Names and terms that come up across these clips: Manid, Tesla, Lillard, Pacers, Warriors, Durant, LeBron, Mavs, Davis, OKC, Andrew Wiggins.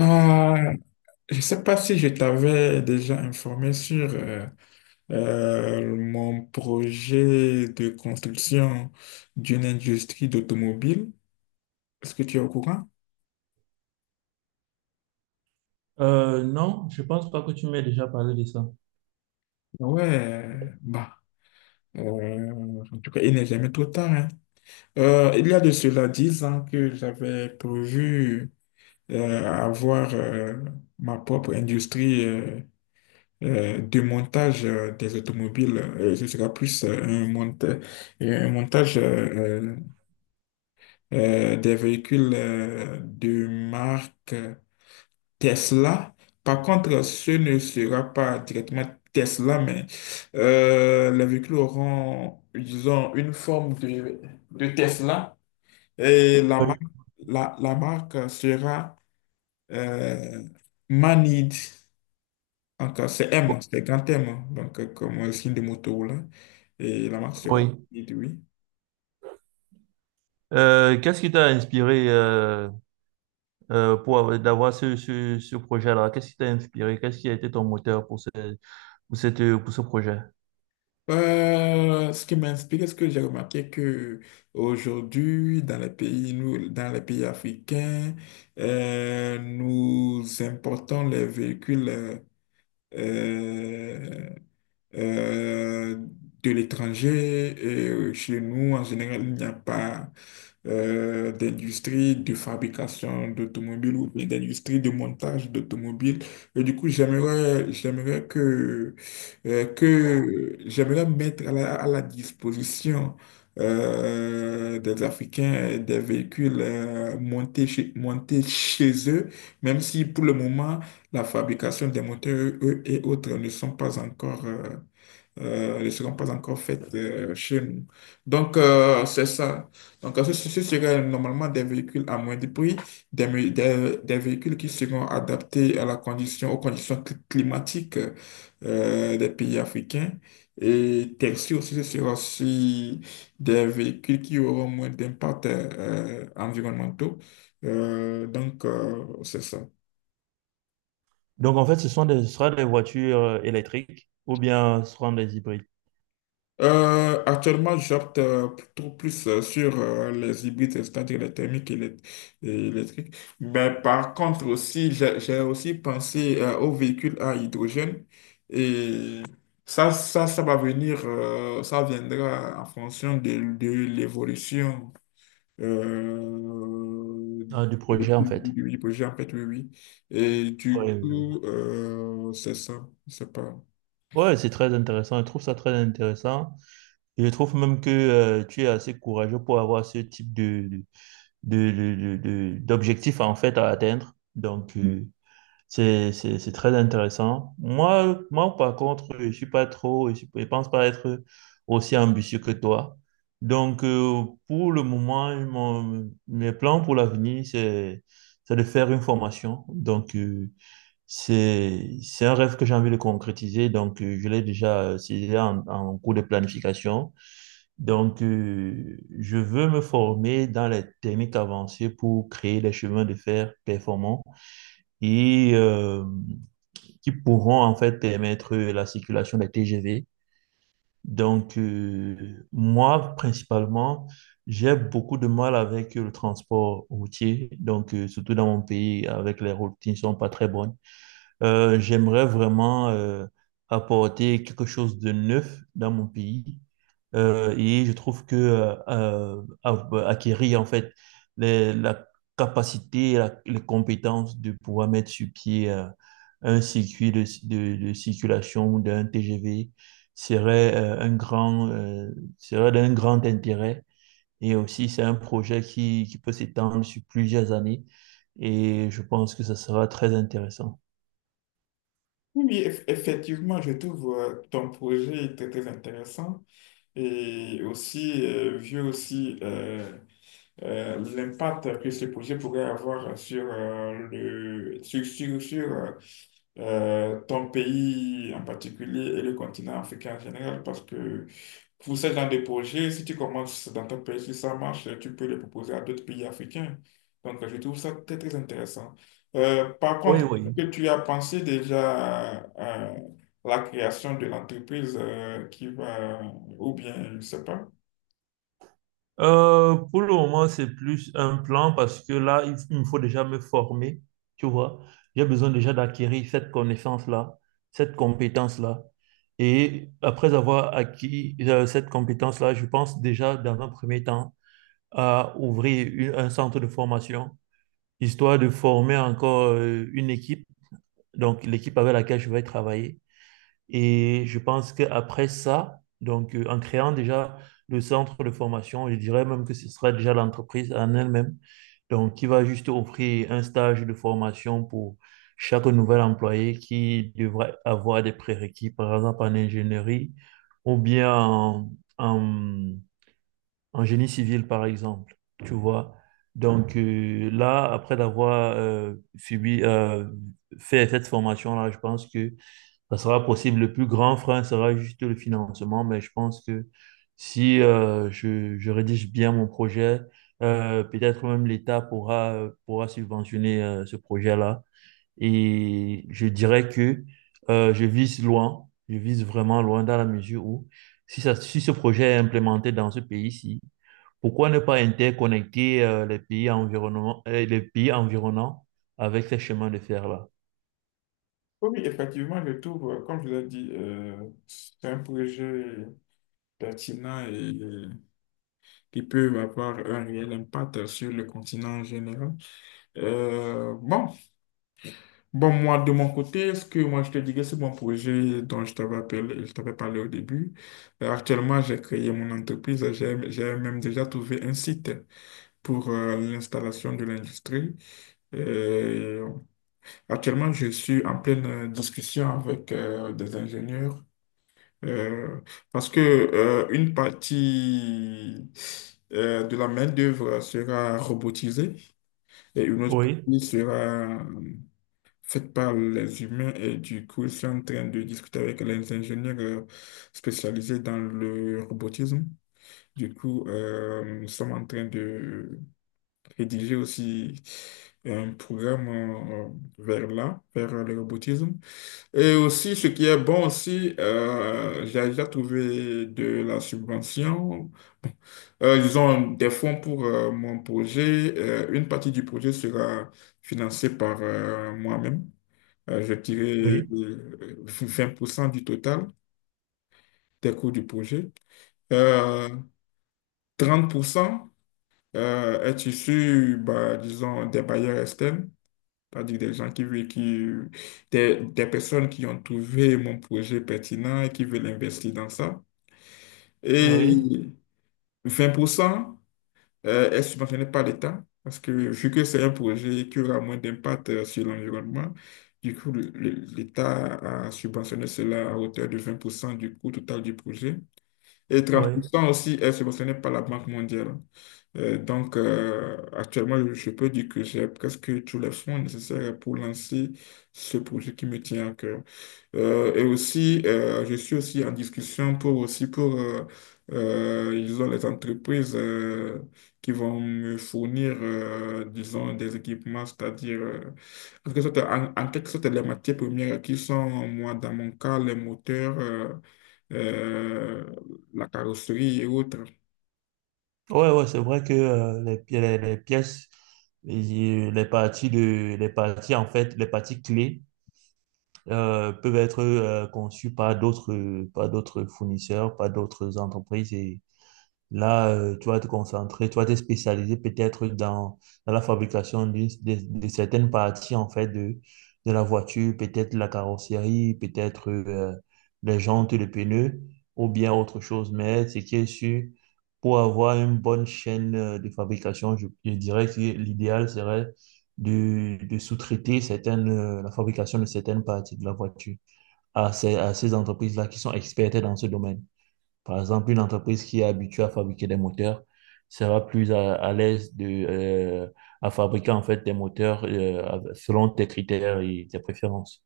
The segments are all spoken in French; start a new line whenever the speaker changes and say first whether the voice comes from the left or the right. left: Ah, je ne sais pas si je t'avais déjà informé sur mon projet de construction d'une industrie d'automobile. Est-ce que tu es au courant?
right: Non, je pense pas que tu m'aies déjà parlé de ça.
left: Ouais, bah, euh, en tout cas, il n'est jamais trop tard, hein. Il y a de cela 10 ans que j'avais prévu avoir ma propre industrie du montage des automobiles. Euh, ce sera plus un montage des véhicules de marque Tesla. Par contre, ce ne sera pas directement Tesla, mais les véhicules auront, disons, une forme de Tesla, et la
right: Oui.
left: marque, la marque sera euh, Manid. Encore, c'est M, c'est grand M, hein, donc comme le signe de moto là. Et la marque sera
right: Oui.
left: petite, oui.
right: Qu'est-ce qui t'a inspiré d'avoir ce projet-là? Qu'est-ce qui t'a inspiré? Qu'est-ce qui a été ton moteur pour ce projet?
left: Ce qui m'inspire, ce que j'ai remarqué, que aujourd'hui, dans les pays, nous, dans les pays africains, nous importons les véhicules euh, euh, de l'étranger. Et chez nous, en général, il n'y a pas d'industrie de fabrication d'automobiles ou bien d'industrie de montage d'automobiles. Et du coup, j'aimerais que, j'aimerais mettre à la disposition des Africains des véhicules montés chez eux, même si pour le moment, la fabrication des moteurs, eux et autres, ne sont pas encore ne seront pas encore faites chez nous. Donc, c'est ça. Donc, ce serait normalement des véhicules à moindre prix, des véhicules qui seront adaptés à la condition, aux conditions climatiques des pays africains. Et taxi aussi, ce sera aussi des véhicules qui auront moins d'impact environnementaux. C'est ça.
right: Donc, en fait, ce sera des voitures électriques ou bien ce seront des hybrides.
left: Actuellement, j'opte plutôt plus sur les hybrides, c'est-à-dire les thermiques et les, et électriques. Mais par contre aussi, j'ai aussi pensé aux véhicules à hydrogène, et ça va venir. Euh, ça viendra en fonction de l'évolution euh,
right: Ah, du projet, en fait.
left: du projet, en fait. Oui, oui. Et du
right: Ouais, je vois.
left: coup, c'est ça, je sais pas.
right: Ouais, c'est très intéressant. Je trouve ça très intéressant. Et je trouve même que tu es assez courageux pour avoir ce type d'objectif, en fait, à atteindre. Donc, Mm. C'est très intéressant. Moi, par contre, je pense pas être aussi ambitieux que toi. Donc, pour le moment, mes plans pour l'avenir, c'est de faire une formation. Donc, c'est un rêve que j'ai envie de concrétiser. Donc, je l'ai déjà, c'est déjà en cours de planification. Donc, je veux me former dans les techniques avancées pour créer des chemins de fer performants. Et qui pourront en fait permettre la circulation des TGV. Donc, moi, principalement, j'ai beaucoup de mal avec le transport routier, donc surtout dans mon pays, avec les routes qui ne sont pas très bonnes. J'aimerais vraiment apporter quelque chose de neuf dans mon pays. Et je trouve que bah, acquérir en fait la capacité, les compétences de pouvoir mettre sur pied un circuit de circulation ou d'un TGV serait un grand serait d'un grand intérêt. Et aussi, c'est un projet qui peut s'étendre sur plusieurs années. Et je pense que ça sera très intéressant.
left: Oui, effectivement, je trouve ton projet très, très intéressant, et aussi, vu aussi l'impact que ce projet pourrait avoir sur, ton pays en particulier et le continent africain en général, parce que pour ce genre de projet, si tu commences dans ton pays, si ça marche, tu peux le proposer à d'autres pays africains. Donc, je trouve ça très, très intéressant. Par
right: Oui,
left: contre, est-ce
right: oui.
left: que tu as pensé déjà la création de l'entreprise qui va, ou bien, je ne sais pas.
right: Pour le moment, c'est plus un plan parce que là, il me faut déjà me former, tu vois. J'ai besoin déjà d'acquérir cette connaissance-là, cette compétence-là. Et après avoir acquis cette compétence-là, je pense déjà dans un premier temps à ouvrir un centre de formation, histoire de former encore une équipe, donc l'équipe avec laquelle je vais travailler et je pense qu'après ça, donc en créant déjà le centre de formation, je dirais même que ce sera déjà l'entreprise en elle-même, donc qui va juste offrir un stage de formation pour chaque nouvel employé qui devrait avoir des prérequis, par exemple en ingénierie ou bien en, en génie civil, par exemple, tu vois. Donc là, fait cette formation-là, je pense que ça sera possible. Le plus grand frein sera juste le financement, mais je pense que si je rédige bien mon projet, peut-être même l'État pourra subventionner ce projet-là. Et je dirais que je vise loin, je vise vraiment loin dans la mesure où si ce projet est implémenté dans ce pays-ci, pourquoi ne pas interconnecter les pays environnants avec ces chemins de fer-là?
left: Oui, oui, effectivement, je trouve, comme je l'ai dit, c'est un projet pertinent et qui peut avoir un réel impact sur le continent en général. Euh, bon, Bon, moi, de mon côté, ce que moi je te dirais, c'est mon projet dont je t'avais parlé au début. Actuellement, j'ai créé mon entreprise. J'ai même déjà trouvé un site pour l'installation de l'industrie. Euh, Actuellement, je suis en pleine discussion avec des ingénieurs, euh, parce que une partie de la main-d'œuvre sera robotisée et une autre
right: Oui,
left: partie sera faites par les humains, et du coup, je suis en train de discuter avec les ingénieurs spécialisés dans le robotisme. Du coup, nous sommes en train de rédiger aussi un programme vers là, vers le robotisme. Et aussi, ce qui est bon aussi, j'ai déjà trouvé de la subvention, ils ont des fonds pour mon projet. Une partie du projet sera financée par moi-même, je dirais
right: oui,
left: 20% du total des coûts du projet. Euh, 30% est issu, bah, disons, des bailleurs externes, c'est-à-dire des gens qui, veulent- qui des personnes qui ont trouvé mon projet pertinent et qui veulent investir dans ça. Et
right: oui,
left: 20% est subventionné par l'État, parce que vu que c'est un projet qui aura moins d'impact sur l'environnement, du coup, l'État a subventionné cela à hauteur de 20% du coût total du projet. Et
right: oui.
left: 30% aussi est subventionné par la Banque mondiale. Actuellement, je peux dire que j'ai presque tous les fonds nécessaires pour lancer ce projet qui me tient à cœur. Et aussi, je suis aussi en discussion pour aussi pour ils ont les entreprises qui vont me fournir, disons, des équipements, c'est-à-dire en quelque sorte, les matières premières qui sont, moi, dans mon cas, les moteurs, euh, la carrosserie et autres.
right: Ouais, ouais, c'est vrai que les pièces, les parties de, les parties en fait, les parties clés peuvent être conçues par d'autres fournisseurs, par d'autres entreprises. Là, tu vas te concentrer, tu vas te spécialiser peut-être dans, dans la fabrication de certaines parties en fait de la voiture, peut-être la carrosserie, peut-être les jantes, les pneus ou bien autre chose. Mais ce qui est sûr, pour avoir une bonne chaîne de fabrication, je dirais que l'idéal serait de sous-traiter certaines, la fabrication de certaines parties de la voiture à à ces entreprises-là qui sont expertes dans ce domaine. Par exemple, une entreprise qui est habituée à fabriquer des moteurs sera plus à l'aise à fabriquer en fait des moteurs selon tes critères et tes préférences.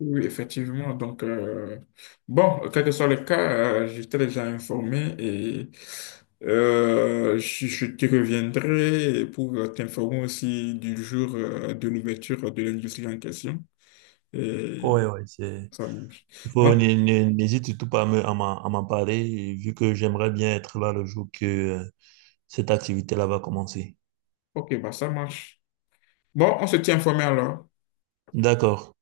left: Oui, effectivement. Donc, quel que soit le cas, j'étais déjà informé, et je te reviendrai pour t'informer aussi du jour de l'ouverture de l'industrie en question. Et
right: Ouais, ouais, c'est...
left: ça marche.
right: Il faut,
left: Donc,
right: n'hé- n'hé- N'hésite surtout pas à m'en à m'en parler, et vu que j'aimerais bien être là le jour que cette activité-là va commencer.
left: ok, bah, ça marche. Bon, on se tient informé alors.
right: D'accord.